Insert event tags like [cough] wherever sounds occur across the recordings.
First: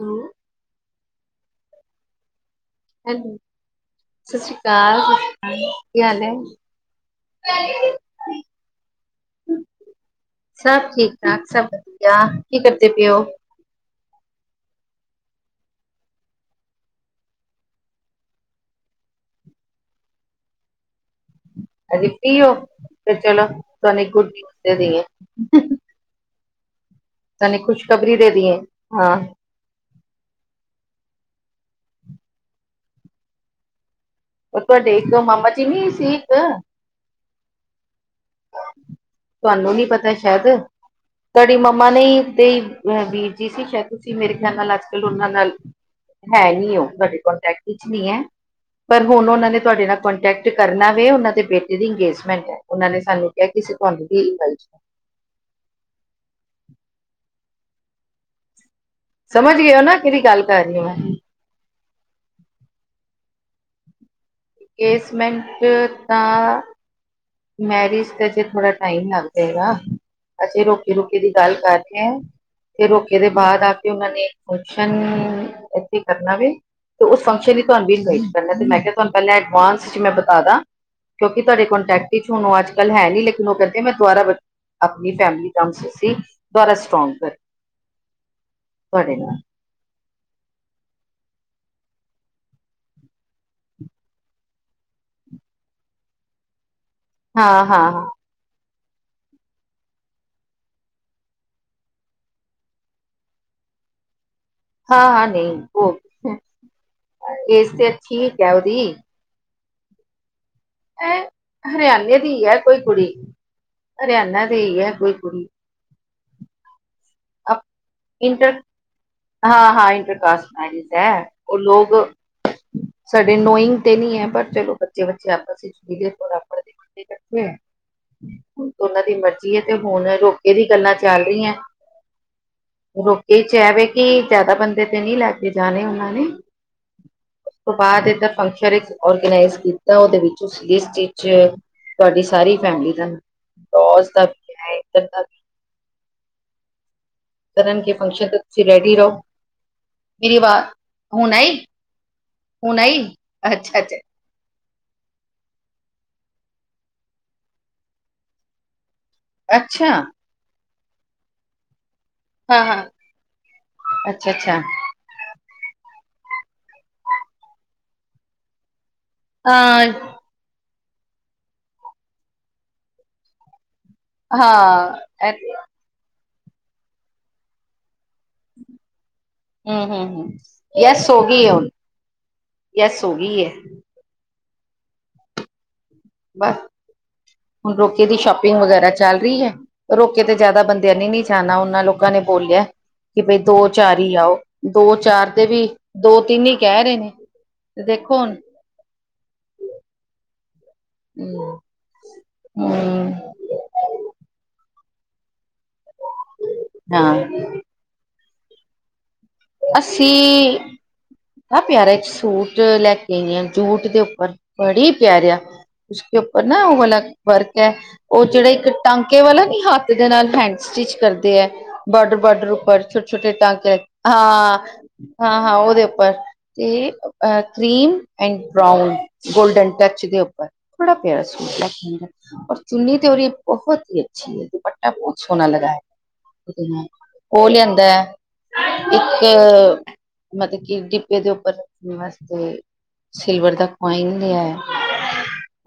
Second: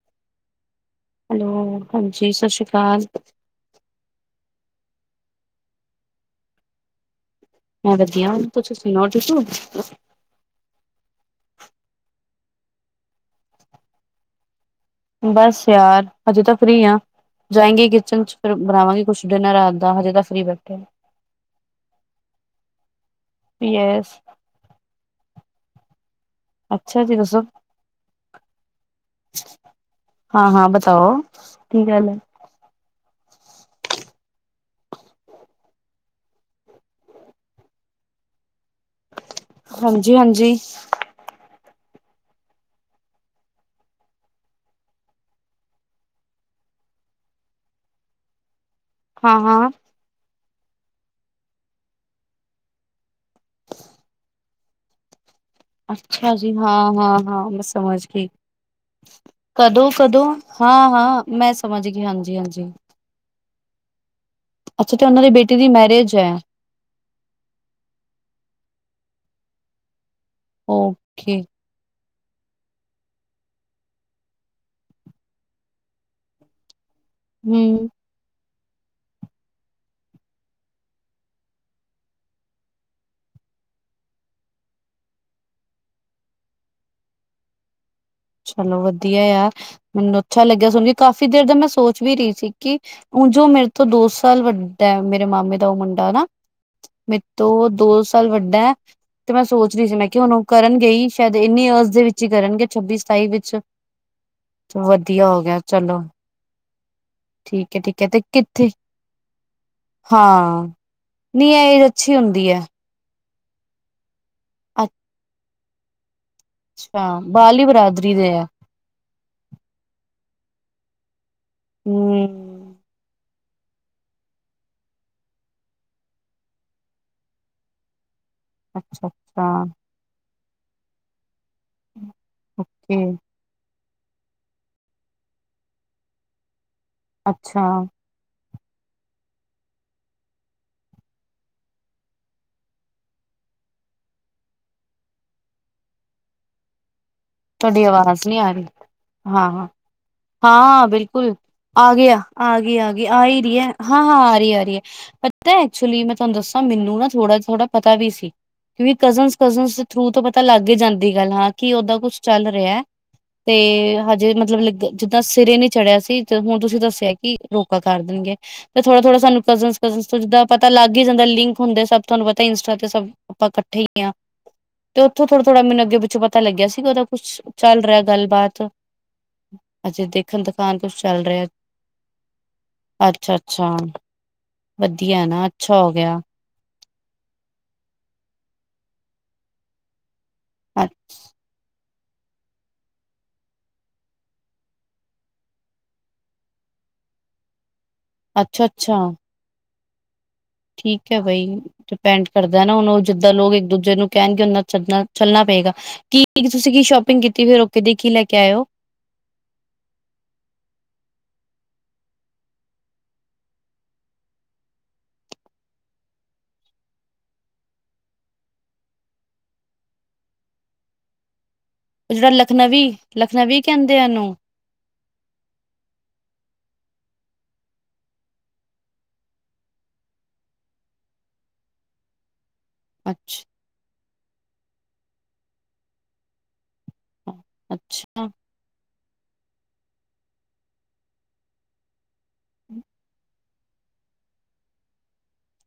ਹੁ ਹੈਲੋ ਹਾਂਜੀ ਸਤਿ ਸ੍ਰੀ ਕਾਲ ਕਾਲ ਕੀ ਹਾਲ ਏ ਮੈਂ ਵਧੀਆ ਨੂੰ ਤੁਸੀ ਸੁਨਾਓ ਠੀਕ ਹੋ ਸਭ ਠੀਕ ਸਭ ਵਧੀਆ ਕੀ ਕਰਦੇ ਪਏ ੳ ਬਸ ਯਾਰ ਹਜੇ ਤਾਂ ਫ੍ਰਰੀ ਆ ਜਾਏਗੇ ਕਿਚਨ ਚ ਫਿਰ ਬਨਾਵਾਂਗੇ ਕੁਸ਼ ਡਿਨਰ ਰਾਤ ਦਾ ਹਜੇ ਤਾਂ ਫਰੀ ਬੈਠੇ ਅਜੇ ਫ੍ਈ ਉਹ ਤੇ ਚਲੋ ਤੁਹਾਨੂੰ ਇੱਕ ਯਸ ਗੁੱਡ ਨਿਊਜ਼ ਦੇ ਦੇਈਏ ਅੱਛਾ ਜੀ ਦੱਸੋ ਦੇ ਦੀਏ। ਹਾਂ, ਹਾਂ ਹਾਂ ਬਤਾਓ ਕੀ ਗੱਲ ਏ ਉਹ ਤੁਹਾਡੇ ਇੱਕ ਮਾਮਾ ਜੀ ਨੀ ਸੀ ਇੱਕ ਤੁਹਾਨੂੰ ਨੀ ਪਤਾ ਹਾਂਜੀ ਸ਼ਾਇਦ ਹਾਂਜੀ ਤੁਹਾਡੀ ਮੰ ਮ ਨਈ ਤੇ ਵੀਰ ਜੀ ਸੀ ਸ਼ਾਇਦ ਤੁਸੀਂ ਮੇਰੇ ਖਿਆਲ ਨਾਲ ਅੱਜ ਕੱਲ ਉਹਨਾਂ ਨਾਲ ਹੈ ਨੀ ਉਹ ਤੁਹਾਡੇ ਕੋਂਟੈਕਟ ਵਿੱਚ ਨਹੀ ਏ ਪਰ ਹੁਨ ਹਾਂ ਉਹਨਾਂ ਨੇ ਹਾਂ ਤੁਹਾਡੇ ਨਾਲ ਕੋਂਟੈਕਟ ਕਰਨਾ ਵੇ ਉਹਨਾਂ ਦੇ ਬੇਟੇ ਦੀ ਅੰਗੇਜਮੈਂਟ ਏ ਉਹਨਾਂ ਨੇ ਸਾਨੂੰ ਕਿਹਾ ਕਿ ਅਸੀਂ ਤੁਹਾਨੂੰ ਵੀ ਇਨਵਾਇਟ [inaudible] [inaudible] ਅੱਛਾ ਜੀ ਹਾਂ ਹਾਂ ਹਾਂ ਮੈਂ ਸਮਝ ਗਈ। ਸਮਝ ਗਏ ਹੋ ਕਦੋਂ ਨਾ ਕਿਹੜੀ ਕਦੋਂ ਗੱਲ ਕਰ ਹਾਂ ਰਹੀ ਹਾਂ ਮੈਂ ਸਮਝ ਗਈ ਹਾਂਜੀ ਹਾਂਜੀ। ਅੱਛਾ ਤੇ ਉਹਨਾਂ ਦੀ ਬੇਟੀ ਬੇਸਮੈਂਟ ਦੀ ਮੈਰਿਜ ਹੈ ਤਾਂ ਮੈਰਿਜ ਤੇ ਤੇ ਬੜਾ ਟਾਈਮ ਲੱਗ ਜਾਏਗਾ। ਹਜੇ ਰੋਕੇ ਰੁਕੇ ਦੀ ਓਕੇ ਗੱਲ ਕਰਕੇ ਤੇ ਰੋਕ ਇਹਦੇ ਬਾਅਦ ਆ ਕੇ ਓਹਨਾਂ ਨੇ ਇਕ ਫੰਕਸ਼ਨ ਏਥੇ ਕਰਨਾ ਵੇ। ਤੇ ਉਸ ਫੰਕਸ਼ਨ ਚ ਹਮ ਤੁਹਾਨੂੰ ਵੀ ਇਨਵਾਈਟ ਕਰਨਾ। ਮੈਂ ਕਿਆ ਤੁਹਾਨੂੰ ਪਹਿਲਾਂ ਐਡਵਾਂਸ ਚ ਮੈਂ ਬਤਾ ਦਾਂ ਕਿਉਕੀ ਤੁਹਾਡੇ ਕੋਂਟੈਕਟ ਇਚ ਹੁਨ ਔ ਅੱਜ-ਕੱਲ ਹੈ ਈ ਨਈ ਲੇਕਿਨ ਓਹ ਪਤਾ ਮੈਂ ਦੁਆਰਾ ਅਪਨੀ ਫੈਮਲੀ ਫੰਕਸ਼ਨ ਸੀ ਦੁਬਾਰਾ ਸਟ੍ਰੌਂਗ ਕਰ ਚਲੋ ਤੁਹਾਡੇ ਵਧੀਆ ਨਾਲ ਯਾਰ ਮ ਅੱਛਾ ਲੱਗਿਆ ਸੁਨ ਕੇ ਕਾਫ਼ੀ ਦੇਰ ਦਾ ਮੈਂ ਸੋਚ ਵੀ ਰੀ ਸੀ ਕੀ ਹੁਨ ਜੋ ਮੇਰੇ ਤੋਂ ਦੋ ਸਾਲ ਵੱਡਾ ਮੇਰੇ ਮਾਮੇ ਦਾ ਮੁੰਡਾ ਨਾ ਮੇਰੇ ਹਾਂ ਤੋਂ ਹਾਂ ਦੋ ਹਾਂ ਸਾਲ ਵੱਡਾ ਐ। ਤੇ ਮੈਂ ਸੋਚਦੀ ਸੀ ਮੈਂ ਕਿਹਾ ਹੁਣ ਉਹ ਕਰਨ ਗੇ ਹੀ ਸ਼ਾਇਦ ਇੰਨੀ ਅਰਜ਼ ਦੇ ਵਿੱਚ ਹੀ ਕਰਨਗੇ ਛੱਬੀ ਸਤਾਈ ਵਿੱਚ ਹਾਂ ਹਾਂ ਵਧੀਆ ਹੋ ਨਹੀਂ ਗਿਆ ਉਹ ਚਲੋ। ਏਜ ਠੀਕ ਐ ਠੀਕ ਐ ਤੇ ਹੈ ਕਿੱਥੇ ਉਹਦੀ ਹਾਂ। ਐ ਨੀ ਇਹ ਏਜ ਅੱਛੀ ਹਰਿਆਣੇ ਹੁੰਦੀ ਐ। ਧਿਆਨਾ ਦੀ ਹੀ ਐ ਕੋਈ ਕੁੜੀ। ਅੱਛਾ ਬਾਹਲੀ ਬਰਾਦਰੀ ਦੇ ਹੈ ਇੰਟਰ ਹਾਂ-ਹਾਂ ਇੰਟਰ ਕਾਸਟ। [unintelligible] ਉਹ ਲੋਗ ਹਮ ਸਾਡੇ ਨੋਇੰਗ ਤੇ ਨੀ ਹੈ ਪਰ ਚਲੋ ਬੱਚੇ ਬੱਚੇ ਆਪਸ ਚ [unintelligible] ਓਹਨਾਂ ਅੱਛਾ ਦੀ ਅੱਛਾ ਮਰਜੀ ਏ ਤੇ ਹੁਣ ਰੋਕੇ ਦੀ ਗੱਲਾਂ ਚੱਲ ਰਹੀਆਂ। ਓਕੇ ਰੋਕੇ ਚ ਐ ਵੇ। ਕੀ ਜੈਦਾ ਬੰਦੇ ਤੇ ਨਈ ਲੈ ਕੇ ਜਾਨੇ ਓਹਨਾਂ ਨੇ? ਉਸ ਅੱਛਾ। ਤੋਂ ਬਾਅਦ ਇੱਧਰ ਫੰਕਸ਼ਨ ਚ ਓਰਗਨਾਈਜ ਕੀਤਾ ਓਹਦੇ ਵਿੱਚ ਓਸ ਲਿਸਟ ਚ ਤੁਹਾਡੀ ਸਾਰੀ ਫੈਮਿਲੀ ਦਾ [unintelligible] ਤੁਹਾਡੀ ਕਰਨਗੇ ਆਵਾਜ਼ ਫੰਕਸ਼ਨ ਤੇ ਨੀ ਆ ਰੀ ਤੁਸੀਂ ਰੈਡੀ ਰਹੋ ਹਾਂ ਹਾਂ। ਮੇਰੀ ਆਵਾਜ਼ ਹਾਂ ਹੁਣ ਬਿਲਕੁਲ ਆਈ ਆ ਗਿਆ ਆ ਹੁਣ ਗਿਆ ਆ ਆਈ ਗਈ ਆ ਈ ਰਈ ਏ ਅੱਛਾ ਅੱਛਾ ਹਾਂ ਹਾਂ ਆ ਰੀ ਆ ਰੀ ਏ। ਪਤਾ ਐਕਚੁਲੀ ਮੈਂ ਤੁਹਾਨੂੰ ਦੱਸਾਂ ਮੈਨੂੰ ਨਾ ਥੋੜਾ ਥੋੜਾ ਪਤਾ ਵੀ ਸੀ। ਕਿਉਕਿ ਕਜ਼ਨ-ਕਜ਼ਨ ਦੇ ਅੱਛਾ ਥਰੂ ਤੋਂ ਪਤਾ ਲੱਗ ਹੀ ਜਾਂਦੀ ਗੱਲ ਹਾਂ ਕੀ ਓਹਦਾ ਕੁਛ ਚੱਲ ਹਾਂ ਰਿਹਾ ਹਾਂ ਤੇ ਅੱਛਾ ਹਜੇ ਅੱਛਾ ਮਤਲਬ ਜਿੱਦਾਂ ਸਿਰੇ ਨੀ ਚੜਿਆ ਸੀ। ਹੁਣ ਤੁਸੀਂ ਦੱਸਿਆ ਕੀ ਰੋਕਾ ਕਰ ਦੇਣਗੇ ਤੇ ਥੋੜਾ-ਥੋੜਾ ਸਾਨੂੰ ਕਜ਼ਨ-ਕਜ਼ਨ ਅ ਤੋਂ ਜਿੱਦਾਂ ਪਤ ਪਤਾ ਲੱਗ ਹੀ ਜਾਂਦਾ ਲਿੰਕ ਹੁੰਦੇ ਸਭ ਤੁਹਾਨੂੰ ਪਤਾ ਇੰਸਟਾ ਤੇ ਸਭ ਆਪਾਂ ਕੱਠੇ ਹੀ ਤੇ ਓਥੋਂ ਹਾਂ ਥੋੜਾ-ਥੋੜਾ ਮੈਨੂੰ ਅੱਗੇ ਪਿੱਛੋਂ ਪਤਾ ਲੱਗਿਆ ਸੀਗਾ ਓਹਦਾ ਕੁੱਛ ਚੱਲ ਰਿਹਾ। ਗੱਲਬਾਤ ਹੂੰ ਹੂੰ ਅਜੇ ਹੂੰ ਦੇਖਣ ਦਿਖਾਣ ਕੁਛ ਯੈਸ ਹੋ ਚੱਲ ਗਈ ਰਿਹਾ? ਹੈ ਹੁਣ ਯੈਸ ਹੋ ਗਈ ਹੈ ਅੱਛਾ-ਅੱਛਾ ਵਧੀਆ ਨਾ ਅੱਛਾ ਹੋ ਗਿਆ। ਹੁਨ ਰੋਕੇ ਦੀ ਸ਼ੋਪਿੰਗ ਵਗੈਰਾ ਚੱਲ ਰਹੀ ਹੈ, ਰੋ ਕਿਤੇ ਜ਼ਿਆਦਾ ਬੰਦਿਆਂ ਨੇ ਨੀ ਜਾਨਾ ਓਹਨਾ ਲੋਕਾਂ ਨੇ ਬੋਲਿਆ। ਕੀ ਬਈ ਦੋ ਚਾਰ ਹੀ ਆਓ ਦੋ ਚਾਰ ਦੇ ਵੀ ਦੋ ਤਿੰਨ ਹੀ ਕਹਿ ਰਹੇ ਨੇ। ਤੇ ਦੇਖੋ ਹੁਣ ਅੱਛਾ-ਅੱਛਾ। ਠੀਕ ਹੈ ਬਈ ਹਮ ਡਿਪੈਂਡ ਕਰਦਾ ਨਾ ਹੁਣ ਓਹ ਹਮ ਜਿੱਦਾਂ ਲੋਗ ਇੱਕ ਦੂਜੇ ਨੂੰ ਕਹਿਨਗੇ ਓਹਨਾਂ ਚਲਨਾ ਚੱਲਨਾ ਪਏਗਾ, ਕੀ ਤੁਸੀਂ ਕੀ ਸ਼ੋਪਿੰਗ ਹਾਂ ਕੀਤੀ ਫਿਰ ਰੋਕੇ ਦੀ ਕੀ ਲੈ ਕੇ ਆਏ ਔ? ਅਸੀਂ। ਬੜਾ ਪਿਆਰਾ ਇੱਕ ਸੂਟ ਲੈ ਕੇ ਆਈ ਆ ਜੂਟ ਦੇ ਉੱਪਰ ਬੜੀ ਪਿਆਰਿਆ। ਉਸਕੇ ਉਪਰ ਨਾ ਉਹ ਵਾਲਾ ਵਰਕ ਹੈ ਉਹ ਜੇੜੇ ਇੱਕ ਟਾਂਕੇ ਵਾਲਾ ਨੀ ਹੱਥ ਦੇ ਨਾਲ ਹੇਂਡਸ ਸਟਿਚ ਕਰਦੇ ਐ ਉਹ ਜਿਹੜਾ ਬਾਰਡਰ-ਬਾਰਡਰ ਉਪਰ ਲਖਨਵੀ ਛੋਟੇ-ਛੋਟੇ ਲਖਨਵੀ ਟਾਂਕਯਾ ਕਹਿੰਦੇ ਆ ਇਹਨੂੰ ਹਾਂ-ਹਾਂ-ਹਾਂ ਉਹਦੇ ਉੱਪਰ ਤੇ cream and brown golden touch ਦੇ ਉੱਪਰ। ਬੜਾ ਪਿਆਰਾ ਸੂਟ ਲੇਕੇ ਆਈ ਆ ਔਰ ਚੁੰਨੀ ਤੇ ਔਰ ਇਹ ਅੱਛਾ ਬਹੁਤ ਹੀ ਅੱਛੀ ਹੈ ਦੁਪਟਾ ਬਹੁਤ ਸੋਣਾ ਲਗਾਇਆ। ਉਹ ਲਿਆਦਾ ਅੱਛਾ ਇੱਕ ਮਤਲਬ ਕਿ ਡਿੱਬੇ ਦੇ ਉੱਪਰ ਰੱਖਣ ਵਾਸਤੇ ਸਿਲਵਰ ਦਾ ਕੁਆਈਨ ਨੀ ਆਯਾ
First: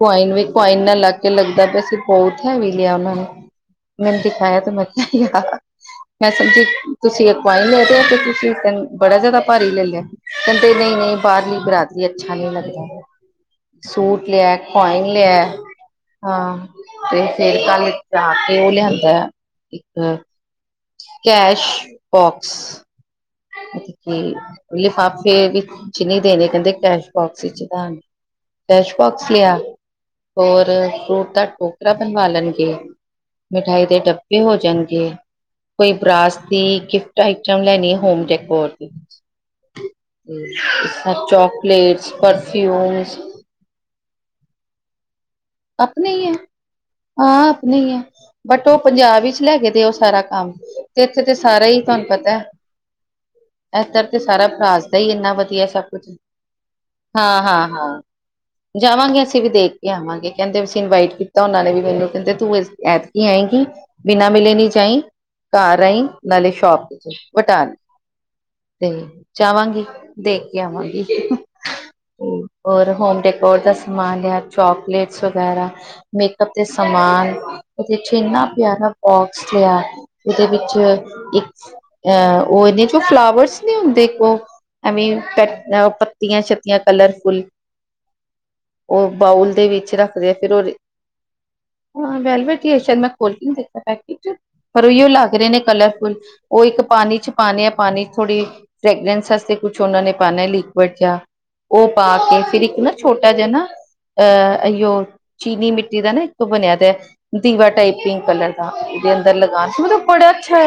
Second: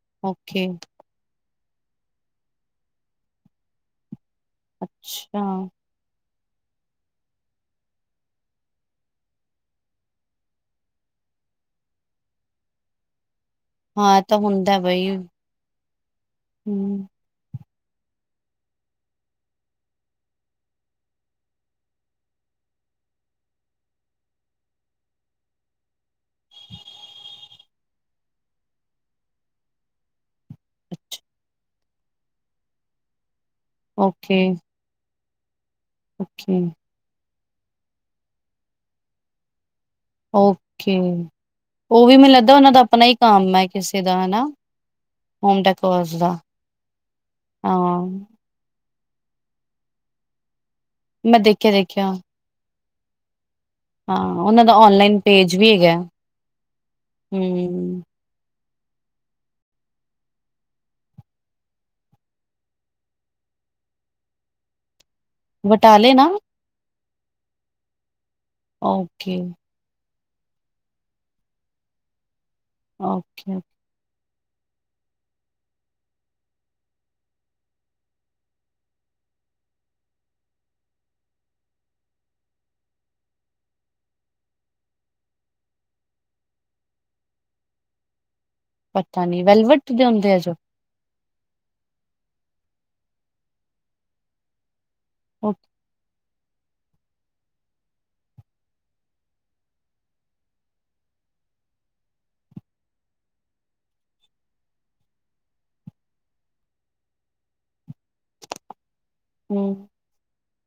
ਕੁਆਇਨ ਵੀ ਓਕੇ ਕੁਆਇਨ ਨਾਲ ਲੱਗ ਕੇ ਲੱਗ ਕਹਿੰਦੇ ਸੀ ਬਹੁ [unintelligible] ਲਿਆ ਮੈਨੂੰ-ਮੈਨੂੰ ਦਿਖਾਇਆ ਤੇ ਮੈਂ ਅੱਛਾ ਕਿਹਾ ਮੈਂ ਸਮਝੀ ਤੁਸੀਂ [unintelligible] ਲੈ ਹੋ। ਤੁਸੀਂਕਣ ਬੜਾ ਜਿਆਦਾ ਭਾਰੀ ਲੈ ਲਿਆ, ਕਹਿੰਦੇ ਨਹੀਂ-ਨਹੀਂ ਬਾਹਰਲੀ ਬਰਾਦਰੀ ਅੱਛਾ ਨਹੀਂ ਲੱਗਦਾ। ਹਾਂ ਇਹ ਸੂਟ ਤਾਂ ਲਿਆ ਹੁੰਦਾ ਕੋਇਨ ਬਈ ਲਿਆ। ਹਾਂ ਹੂੰ ਤੇ ਫੇਰ ਕੱਲ ਜਾ ਕੇ ਉਹ ਲਿਆਂਦਾ, ਇੱਕ ਕੈਸ਼ ਬੋਕਸ [unintelligible] ਕੀ ਲਿਫਾਫੇ ਵਿੱਚ ਨਹੀਂ ਦੇਨੇ ਪੈਂਦੇ ਕੈਸ਼ਬੋਕਸ ਵਿਚ ਦਾ [unintelligible] ਡੈਸ਼ਬੋਕਸ ਲਿਆ। ਹੋਰ ਫਰੂਟ ਦਾ ਟੋਕਰਾ ਬਣਵਾ ਲੈਨਗੇ। ਮਿਠਾਈ ਦੇ ਓਕੇ ਡੱਬੇ ਹੋ ਜਨਗੇ। ਕੋਈ ਬਰਾਜ ਓਕੇ ਦੀ ਗਿਫਟ ਆਈਟਮ ਲੈਨੀ ਹੋਮ ਡੈਕੋਰ ਦੀ। ਓਕੇ ਤੇ ਉਹ ਚੋਕਲੇਟਸ ਵੀ ਮੈਨੂੰ ਲੱਗਦਾ ਉਹਨਾਂ ਦਾ ਆਪਣਾ ਹੀ ਪਰਫਿਊਮਸ। ਕੰਮ ਹੈ ਕਿਸੇ ਦਾ ਹਨਾ ਹੋਮ ਆਪਨੇ ਡੈਕੋਰਸ ਈ ਐ, ਦਾ ਹਾਂ ਅਪਨੇ ਈ ਐ, ਹਾਂ ਬਟ ਓਹ ਪੰਜਾਬ ਵਿੱਚ ਲੈ ਕੇ ਦੇ ਉਹ ਸਾਰਾ ਕੰਮ ਤੇ ਇੱਥੇ ਤੇ ਮੈਂ ਸਾਰਾ ਹੀ ਤੁਹਾਨੂੰ ਦੇਖਿਆ-ਦੇਖਿਆ ਪਤਾ ਹੈ। ਏਧਰ ਤੇ ਹਾਂ ਸਾਰਾ ਉਹਨਾਂ ਬਰਾਸ ਦਾ ਹੀ ਔਨਲਾਈਨ ਏਨਾ ਪੇਜ ਵਧੀਆ ਵੀ ਸਭ ਹੈਗਾ ਕੁਛ। ਹੂੰ। ਹਾਂ-ਹਾਂ-ਹਾਂ ਜਾਵਾਂਗੇ ਅਸੀਂ ਵੀ ਦੇਖ ਕੇ ਆਵਾਂਗੇ। ਕਹਿੰਦੇ ਪੇ ਸੀਂ ਇਨਵਾਈਟ ਕੀਤਾ ਉਹਨਾਂ ਨੇ ਵੀ ਮੈਨੂੰ ਕਹਿੰਦੇ ਤੂੰ ਐਤ ਕੀ ਆਏਂਗੀ ਬਿਨਾਂ ਮਿਲੇ ਨੀ ਜਾਈ। ਘਰ ਆਈ ਬਟਾਲੇ ਨਾ ਨਾਲੇ ਸ਼ੋਪ ਵਿੱਚ ਵਟਾਨ ਤੇ ਓਕੇ-ਓਕੇ ਚਾਹਵਾਂਗੀ। ਦੇਖ ਕੇ ਆਵਾਂਗੀ ਹੋਰ ਹੋਮ ਡੈਕੋਰੇ ਦਾ ਸਮਾਨ ਲਿਆ ਚੋਕਲੇਟ ਵਗੈਰਾ ਮੇਕਅਪ ਦੇ ਸਮਾਨ ਇੰਨਾ ਪਿਆਰਾ ਬੋਕਸ ਲਿਆ। ਉਹਦੇ ਵਿੱਚ ਇੱਕ ਅਹ ਉਹ ਇਹਨੇ ਜੋ ਫਲਾਵਰਸ ਨੇ ਹੁੰਦੇ ਇੱਕ ਉਹ ਆਈ ਮੀਨ ਪ ਪੱਤੀਆਂ-ਸ਼ਤੀਆਂ ਕਲਰਫੁਲ ਉਹ ਪਤਾ ਨੀ ਬਾਊਲ ਦੇ ਵੈਲਵਟ ਵਿੱਚ ਰੱਖਦੇ ਆ ਹੁੰਦੇ ਫਿਰ ਜੋ ਉਹ ਹਾਂ ਵੈਲਵਟ ਸ਼ ਮੈਂ ਖੋਲ ਕੇ ਨਹੀਂ ਵੇਖਿਆ ਪੈਕੇਟ। ਪਰ ਉਈਓ ਲਗ ਰਹੇ ਹੂੰ ਨੇ ਕਲਰਫੁਲ ਉਹ ਇੱਕ ਪਾਨੀ ਚ ਪਾਨੇ ਆ ਪਾਣੀ ਥੋੜ੍ਹੀ ਫਰੈਗਰੈਂਸ ਵਾਸਤੇ ਕੁਛ ਉਹਨਾਂ ਨੇ ਪਾਨੇ ਲੀਕੁਡ ਜਾਂ। ਉਹ ਪਾ ਕੇ ਫਿਰ ਇੱਕ ਨਾ ਛੋਟਾ ਜਿਹਾ ਨਾ ਅਹ ਅਈਓ ਚੀਨੀ ਮਿੱਟੀ ਦਾ ਨਾ ਇੱਕ ਬਨਿਆ ਦਆ ਦੀਵਾ ਟਾਈਪ ਪਿੰਕ ਕਲਰ ਦਾ। ਵੇ ਅੰਦਰ ਲਗਾਨ ਮਤਲਬ ਬੜਾ ਅੱਛਾ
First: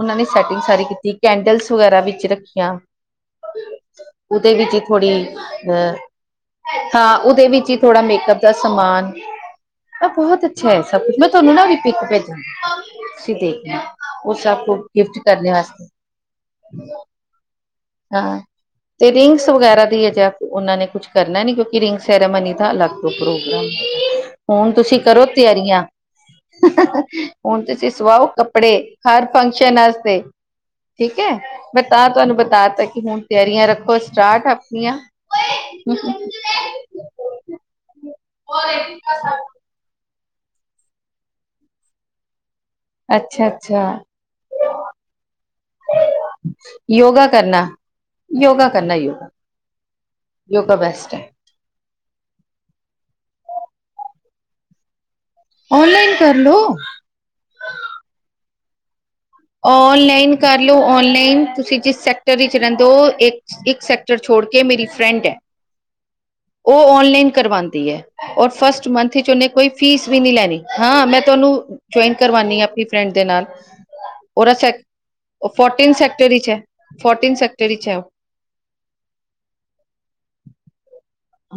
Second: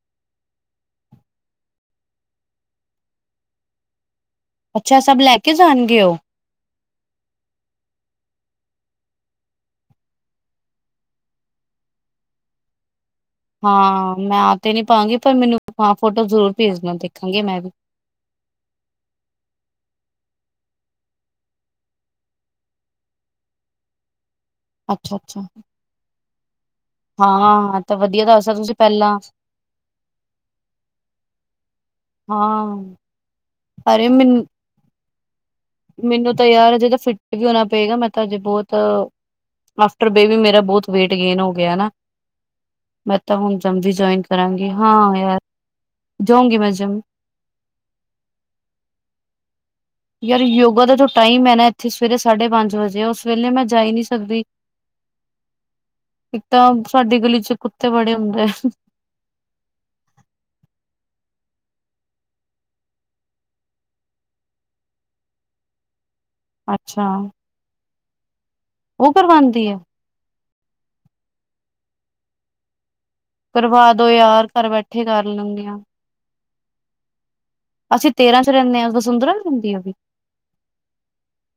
ਉਹਨਾਂ ਨੇ ਸੈਟਿੰਗ ਸਾਰੀ ਕੀਤੀ ਕੈਂਡਲਸ ਵਗੈਰਾ ਵਿੱਚ ਰੱਖੀਆਂ। ਉਹਦੇ ਵਿੱਚ ਹੀ ਅੱਛਾ ਸਭ ਥੋੜ੍ਹੀ ਲੈ ਕੇ ਅਹ ਜਾਣਗੇ ਉਹ ਹਾਂ ਉਹਦੇ ਵਿੱਚ ਹੀ ਥੋੜ੍ਹਾ ਮੇਕਅਪ ਦਾ ਸਮਾਨ ਆ ਬਹੁਤ ਅੱਛਾ ਹੈ ਸਭ ਕੁਛ ਮੈਂ ਤੁਹਾਨੂੰ ਨਾ ਉਦੀ ਪਿਕ ਭੇਜਾਂਗੀ। ਤੁਸੀਂ ਦੇਖਨਾ ਹਾਂ ਉਹ ਮੈਂ ਆ ਸਭ ਤੇ ਕੋ ਨੀ ਪਾਂਗੀ ਗਿਫਟ ਪਰ ਕਰਨੇ ਮੈਨੂੰ ਵਾਸਤੇ। ਹਾਂ ਫੋਟੋ ਜ਼ਰੂਰ ਭੇਜਣਾ ਦੇਖਾਂਗੇ ਮੈਂ ਵੀ ਹਾਂ ਤੇ ਰਿੰਗਸ ਵਗੈਰਾ ਦੀ ਅਜਿਹਾ ਉਹਨਾਂ ਨੇ ਕੁਛ ਕਰਨਾ ਨੀ ਕਿਉਂਕਿ ਰਿੰਗ ਸੈਰਾਮਨੀ ਦਾ ਅਲੱਗ ਤੋਂ ਏ ਪ੍ਰੋਗਰਾਮ। ਹੁਣ ਤੁਸੀਂ ਕਰੋ ਅੱਛਾ-ਅੱਛਾ ਤਿਆਰੀਆਂ। ਹੁਣ ਹਾਂ ਤੁਸੀਂ ਤਾਂ ਵਧੀਆ ਸਵਾਓ ਦੱਸਤਾ ਤੁਸੀਂ ਕੱਪੜੇ ਪਹਿਲਾਂ ਹਰ ਫੰਕਸ਼ਨ ਆਸਤੇ। ਠੀਕ ਹੈ ਮੈਂ ਤਾਂ ਤੁਹਾਨੂੰ ਬਤਾ ਤਾ ਕਿ ਹਾਂ ਹੁਣ ਤਿਆਰੀਆਂ ਰੱਖੋ ਅਰੇ ਮੈਨੂੰ ਸਟਾਰਟ ਅਪਨੀਆਂ। ਮੈਨੂੰ ਤਾਂ ਯਾਰ ਅਜੇ ਤਾਂ ਫਿੱਟ ਵੀ ਹੋਨਾ ਪਏਗਾ ਮੈਂ ਤਾਂ ਅਜੇ ਬਹੁਤ ਆਫ਼੍ਟਰ ਬੇਬੀ ਮੇਰਾ ਬਹੁਤ ਵੇਟ ਗੇਨ ਹੋ ਗਿਆ ਨਾ। ਮੈਂ ਤਾਂ ਅੱਛਾ ਹੁਨ ਜਮਜੀ ਅੱਛਾ ਜੁਆਇਨ ਕਰਾਂਗੀ, ਹਾਂ ਯਾਰ। ਜਾਊਂਗੀ ਮੈਂ ਜਿਮ ਯੋਗਾ ਕਰਨਾ, ਯੋਗਾ ਕਰਨਾ ਯੋਗਾ। ਯਾਰ ਯੋਗਾ ਦਾ ਜੋ ਟਾਈਮ ਹੈ ਨਾ ਇੱਥੇ ਸਵੇਰੇ ਸਾਢੇ ਪੰਜ ਵਜੇ ਉਸ ਵੇਲੇ ਮੈਂ ਜਾ ਹੀ ਨਹੀਂ ਸਕਦੀ। ਔਨਲਾਈਨ ਕਰ ਇੱਕ ਤਾਂ ਲੋ ਸਾਡੀ ਗਲੀ ਚ ਕੁੱਤੇ ਬੜੇ ਹੁੰਦੇ। ਔਨਲਾਈਨ ਕਰਲਓ, ਔਨਲਾਈਨ ਤੁਸੀਂ ਜਿਸ ਸੈਕਟਰ ਚ ਰਹਿੰਦੇ ਹੋ ਇੱਕ ਸੈਕਟਰ ਛੋ ਮੁੜ ਕੇ ਮੇਰੀ ਫਰੈਂਡ ਹੈ। ਉਹ ਅੱਛਾ ਔਨਲਾਈਨ ਕਰਵਾਂਦੀ ਹੈ, ਔਰ ਫਸਟ ਉਹ ਮੰਥ ਇਚ ਉਹਨੇ ਕਰਵਾਉਂਦੀ ਕੋਈ ਹੈ। ਫੀਸ ਵੀ ਨਹੀਂ ਲੈਨੀ। ਹਾਂ! ਮੈਂ ਤੁਹਾਨੂੰ ਜੁਆਇਨ ਕਰਵਾਨੀ ਹਾ, ਅਪਨੀ ਕਰਵਾ ਦੋ ਯਾਰ! ਘਰ ਸੈਕ ਬੈਠੇ ਕਰ ਲੈਂਦੀ ਆ ਫੋਰਟੀਨ ਸੈਕਟਰ ਚ ਹੈ, ਫੋਰਟੀਨ ਸਕੈਟ ਅਸੀਂ ਤੇਰਾਂ ਚ ਰਹਿੰਨੇ ਆ, ਵ ਸੁੰਦਰਾਂ [unintelligible] ਦੀਆਂ ਵੀ।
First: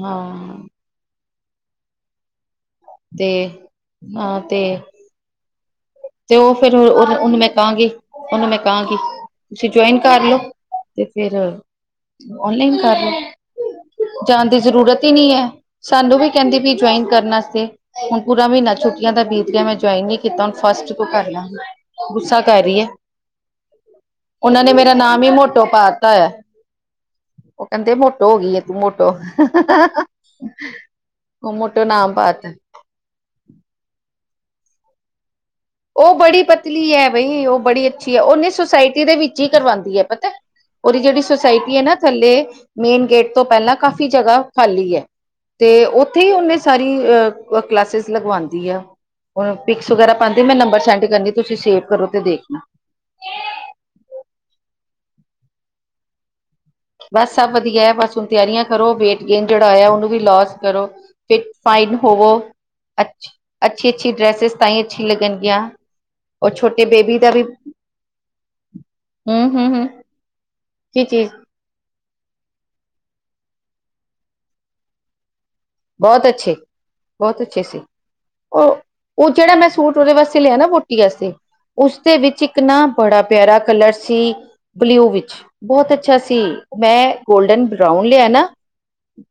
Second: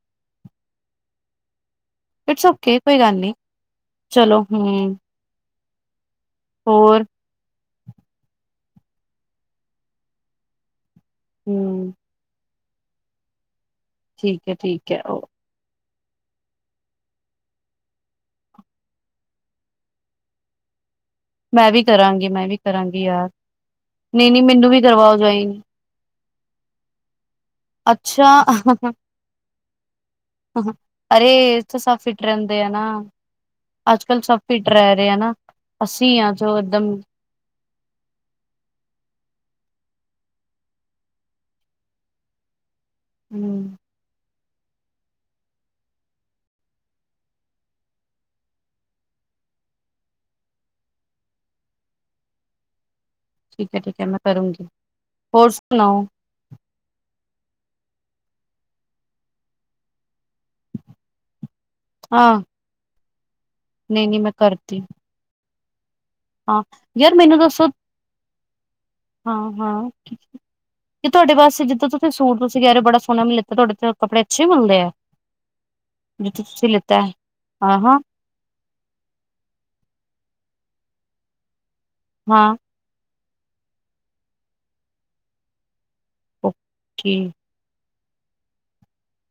ਹਾਂ ਇਟਸ ਓਕੇ, ਕੋਈ ਗੱਲ ਤੇ ਨੀ। ਹਾਂ ਚਲੋ ਤੇ ਹਮ! ਤੇ ਉਹ ਫੇਰ ਉਹਨੂੰ ਮੈਂ ਕਹਾਂਗੀ, ਉਹਨੂੰ ਮੈਂ ਕਹਾਂਗੀ ਤੁਸੀਂ ਜੁਆਇਨ ਕਰ ਲਓ। ਤੇ ਫੇਰ ਹੂੰ ਓਨਲਾਈਨ ਕਰ ਲੇ ਠੀਕ ਜਾਣ ਹੈ ਦੀ ਠੀਕ ਜ਼ਰੂਰਤ ਹੀ ਉਹ ਨਹੀਂ ਹੈ। ਸਾਨੂੰ ਵੀ ਕਹਿੰਦੀ ਵੀ ਜੁਆਇਨ ਕਰਨ ਵਾਸਤੇ ਹੁਣ ਪੂਰਾ ਮਹੀਨਾ ਛੁੱਟੀਆਂ ਤਾਂ ਬੀਤ ਗਿਆ, ਮੈਂ ਜੁਆਇਨ ਨੀ ਕੀਤਾ ਹੁਣ ਫਸਟ ਕਰ ਮੈਂ ਲੈਂਗੇ, ਵੀ ਕਰਾਂਗੀ ਗੁੱਸਾ ਮੈਂ ਵੀ ਕਰ ਰਹੀ ਹੈ। ਕਰਾਂਗੀ ਯਾਰ ਨਹੀਂ ਨਹੀਂ ਉਹਨਾਂ ਮੈਨੂੰ ਨੇ ਵੀ ਮੇਰਾ ਕਰਵਾਓ ਨਾਮ ਹੀ ਜੁਆਇਨ ਮੋਟੋ ਪਾ ਦਿੱਤਾ ਹੈ। ਉਹ ਕਹਿੰਦੇ, ਮੋਟੋ ਅੱਛਾ ਹੋ ਗਈ ਹੈ ਤੂੰ ਮੋਟੋ। ਅਰੇ, ਉਹ ਇਥੇ ਮੋਟੋ ਸਭ ਨਾਮ ਫਿਟ ਪਾਤਾ ਰਹਿੰਦੇ ਆ ਨਾ, ਅੱਜ ਕੱਲ ਸਭ ਫਿੱਟ, ਰਹਿ ਰਹੇ ਹੈ ਨਾ। ਉਹ ਬੜੀ ਪਤਲੀ ਹੈ, ਬਈ ਉਹ ਬੜੀ ਅੱਛੀ ਹੈ। ਉਹਨੇ ਸੁਸਾਇਟੀ ਦੇ ਵਿੱਚ ਹੀ ਕਰਵਾਉਂਦੀ ਹੈ। ਪਤਾ। ਉਹਦੀ ਜਿਹੜੀ ਸੁਸਾਇਟੀ ਹੈ ਨਾ ਥੱਲੇ, ਮੇਨ ਗੇਟ ਤੋਂ ਪਹਿਲਾਂ ਕਾਫ਼ੀ ਜਗ੍ਹਾ ਖਾਲੀ ਹੈ। ਤੇ ਉੱਥੇ ਹੀ, ਉਹਨੇ ਸਾਰੀ ਅਹ ਕਲਾਸਿਸ ਲਗਵਾਉਂਦੀ ਆ। ਹੁਣ ਪਿਕਸ ਵਗੈਰਾ ਪਾ ਮੈਂ ਨੰਬਰ ਸੈਂਡ ਕਰਨੀ, ਤੁਸੀਂ ਸੇਵ ਕਰੋ ਤੇ ਦੇਖਣਾ। ਠੀਕ ਹੈ, ਠੀਕ ਹੈ ਮੈਂ ਕਰੂੰਗੀ। ਹੋਰ ਸੁਣਾਓ? ਬਸ ਸਭ ਵਧੀਆ, ਬਸ ਹੁਣ ਤਿਆਰੀਆਂ ਕਰੋ, ਵੇਟ ਗੇਨ ਜਿਹੜਾ ਹੋਇਆ ਉਹਨੂੰ ਵੀ ਲੋਸ ਕਰੋ ਫਿਰ ਫਾਈਨ ਹੋਵੋ। ਹਾਂ ਅ ਅੱਛੀ ਨਹੀਂ -ਅੱਛੀ ਨਹੀਂ ਮੈਂ ਡਰੈਸਿਸ ਤਾਂ ਕਰਤੀ ਹੀ ਅੱਛੀ ਲਗਣਗੀਆਂ। ਔਰ ਹਾਂ ਛੋਟੇ ਯਾਰ ਬੇਬੀ ਦਾ ਮੈਨੂੰ ਵੀ ਦੱਸੋ ਹਮ ਹਾਂ- ਹਮ ਹਮ ਹਾਂ, ਕੀ ਕਿ ਚੀਜ਼ ਤੁਹਾਡੇ ਵਾਸਤੇ ਜਿੱਦਾਂ ਸੂਟ ਤੁਸੀਂ ਕਹਿ ਰਹੇ ਹੋ ਬੜਾ ਸੋਹਨਾ ਮੈਂ ਲਿੱਤਾ ਤੁਹਾਡੇ ਤੇ ਕੱਪੜੇ ਅੱਛੇ ਮਿਲਦੇ ਆ? ਬਹੁਤ ਜਿੱਥੋਂ ਅੱਛੇ ਤੁਸੀਂ ਲਿੱਤਾ ਹੈ ਬਹੁਤ ਅੱਛੇ ਹਾਂ ਸੀ। ਹਾਂ ਉਹ ਉਹ ਜਿਹੜਾ ਮੈਂ ਸੂਟ ਉਹਦੇ ਵਾਸਤੇ ਲਿਆ, ਨਾ ਬੋਟ [unintelligible] ਉਸਦੇ ਵਿੱਚ ਹਾਂ ਇੱਕ ਨ ਬੜਾ ਪਿਆਰਾ ਕਲਰ ਸੀ ਬਲਿਊ ਵਿੱਚ, ਬਹੁਤ ਅੱਛਾ ਸੀ। ਮੈਂ ਓਕੇ ਗੋਲਡਨ ਬਰਾਊਨ ਲਿਆ ਨਾ,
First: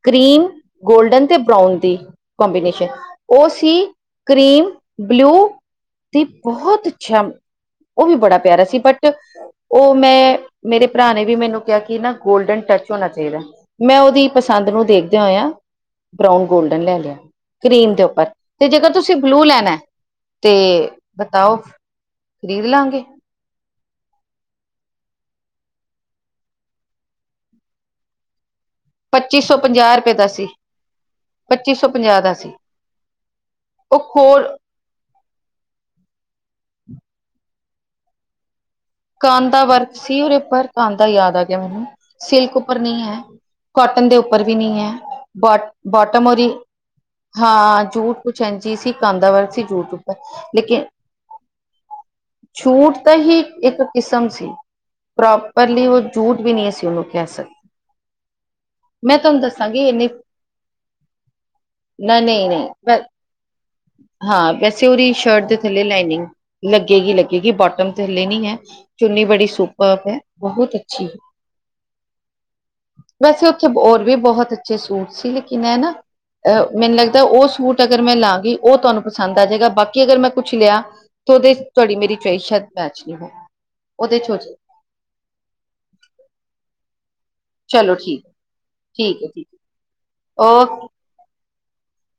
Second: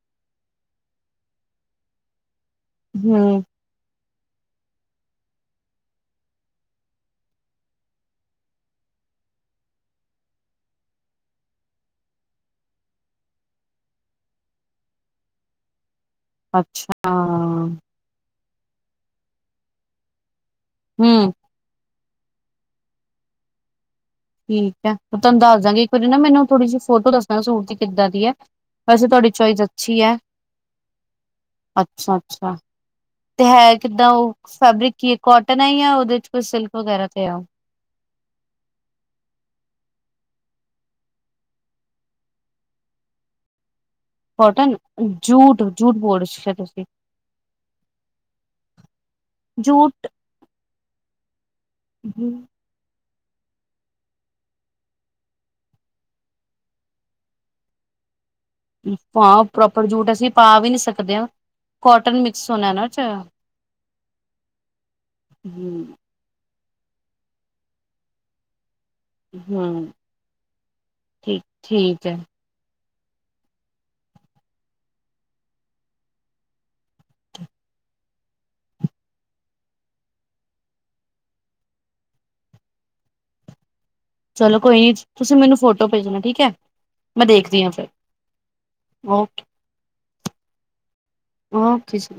ਗ੍ਰੀਨ ਗੋਲਡਨ ਤੇ ਬਰਾਾਊਨ ਦੀ ਕਬੀਨੇਸ਼ਨ, ਹੂੰ ਉਹ ਸੀ ਕਰੀਮ ਬਲਿਊ ਤੇ ਬਹੁਤ ਚਛਮ ਉਹ ਵੀ ਬੜਾ ਪਿਆਰਾ ਸੀ, ਬਟ ਉਹ ਮੈਂ ਮੇਰੇ ਭਰਾ ਨੇ ਵੀ ਮੈਨੂੰ ਕਿਹਾ ਕਿ ਨਾ ਗੋਲਡਨ ਟ ਹੋਣਾ ਚਾਹੀਦਾ, ਮੈਂ ਉਹਦੀ ਪਸੰਦ ਨੂੰ ਦੇਖਦੇ ਹੋਇਆ ਬਰਾਊਨ, ਗੋਲਡਨ ਲੈ ਅੱਛਾ ਲਿਆ। ਕਰੀਮ ਦੇ ਉੱਪਰ। ਤੇ ਜੇਕਰ ਤੁਸੀਂ, ਬਲੂ ਲੈਣਾ, ਤੇ ਹੂੰ ਬਤਾਓ ਖ਼ਰੀਦ ਲਾਂਗੇ। ਠੀਕ ਹੈ! ਤੁਹਾਨੂੰ ਦੱਸ ਦਾਂਗੇ ਇੱਕ ਵਾਰੀ ਨਾ ਮੈਨੂੰ, ਥੋੜੀ ਜਿਹੀ ਫੋਟੋ ਦੱਸਣਾ ਸੂਟ ਦੀ ਕਿੱਦਾਂ ਦੀ ਹੈ। ਵੈਸੇ ਤੁਹਾਡੀ ਪੱਚੀ ਸੌ ਚੋਇਸ ਪੰਜਾਹ ਅੱਛੀ ਰੁਪਏ ਹੈ ਦਾ ਸੀ, ਪੱਚੀ ਸੌ ਅੱਛਾ ਪੰਜਾਹ ਦਾ ਸੀ। ਅੱਛਾ ਤੇ ਹੈ ਕਿੱਦਾਂ ਉਹ ਫੈਬਰਿਕ ਕੀ ਹੈ, ਕੋਟਨ ਹੈ ਜਾਂ ਉਹਦੇ ਚ ਕੋਈ ਸਿਲਕ। ਵਗੈਰਾ ਤੇ ਆ ਕਾਂਧਾ ਵਰਕ ਸੀ, ਉਹਦੇ ਉੱਪਰ ਕਾਂਧਾ, ਯਾਦ ਆ ਗਿਆ ਮੈਨੂੰ, ਸਿਲਕ ਉੱਪਰ ਨਹੀਂ ਹੈ। ਕਾਟਨ ਦੇ ਉੱਪਰ ਵੀ ਕੋਟਨ ਨਹੀਂ ਹੈ। Jute but jute board bottom ਉਹਦੀ ਤੁਸੀਂ ਹਾਂ। ਜੂਟ ਕੁਛ ਇੰਝ ਹੀ ਸੀ, ਕਾਂਧਾ ਵਰਕ ਸੀ, ਜੂਟ ਉੱਪਰ ਲੇਕਿਨ ਹਮ। ਛੂਟ ਤਾਂ ਹੀ ਇੱਕ ਕਿਸਮ ਸੀ, ਪ੍ਰੋਪਰਲੀ ਉਹ ਜੂਟ ਵੀ ਨਹੀਂ ਸੀ। ਉਹਨੂੰ ਕਹਿ ਸਕਦੇ। ਮੈਂ ਤੁਹਾਨੂੰ ਹਾਂ! ਪ੍ਰੋਪਰ ਦੱਸਾਂਗੀ ਇੰਨੀ ਜੂਟ, ਅਸੀਂ ਪਾ ਵੀ ਨਹੀਂ ਸਕਦੇ ਹਾਂ। ਨਾ ਕੋਟਨ ਨਹੀਂ ਮਿਕਸ ਹੋਣਾ ਨਾ ਉਸ ਨਹੀਂ ਚ । ਹਾਂ। ਵੈਸੇ ਉਹਦੀ ਸ਼ਰਟ ਦੇ ਥੱਲੇ ਲਾਈਨਿੰਗ ਲੱਗੇਗੀ, ਲੱਗੇਗੀ ਬੋਟਮ ਤੇ ਹੱਲੇ ਨਹੀਂ ਹੈ। ਚੁੰਨੀ ਬੜੀ ਹਮ ਸੁਪਰਬ ਹੈ, ਬਹੁਤ ਅੱਛੀ ਹੈ। ਠੀਕ ਠੀਕ ਹੈ ਵੈਸੇ ਉੱਥੇ, ਹੋਰ ਵੀ ਬਹੁਤ ਅੱਛੇ ਸੂਟ ਸੀ। ਲੇਕਿਨ ਇਹ ਨਾ ਅਹ, ਮੈਨੂੰ ਲੱਗਦਾ ਉਹ ਸੂਟ ਅਗਰ ਮੈਂ ਲਾਂਗੀ ਉਹ ਤੁਹਾਨੂੰ ਪਸੰਦ ਆ ਜਾਏਗਾ, ਬਾਕੀ ਅਗਰ ਮੈਂ ਕੁਛ ਲਿਆ, ਤਾਂ ਉਹਦੇ ਤੁਹਾਡੀ ਮੇਰੀ ਚੋਇਸ ਸ਼ਾਇਦ ਮੈਚ ਨਹੀਂ ਹੋ ਉਹਦੇ ਚ ਹੋ ਜਾਏ ਚਲੋ ਕੋਈ ਨੀ, ਤੁਸੀਂ ਮੈਨੂੰ ਫੋਟੋ ਭੇਜਣਾ ਠੀਕ ਹੈ, ਮੈਂ ਦੇਖ ਚਲੋ ਠੀਕ ਹੈ, ਠੀਕ ਹੈ, ਠੀਕ ਓਕੇ, ਓਕੇ ਜੀ।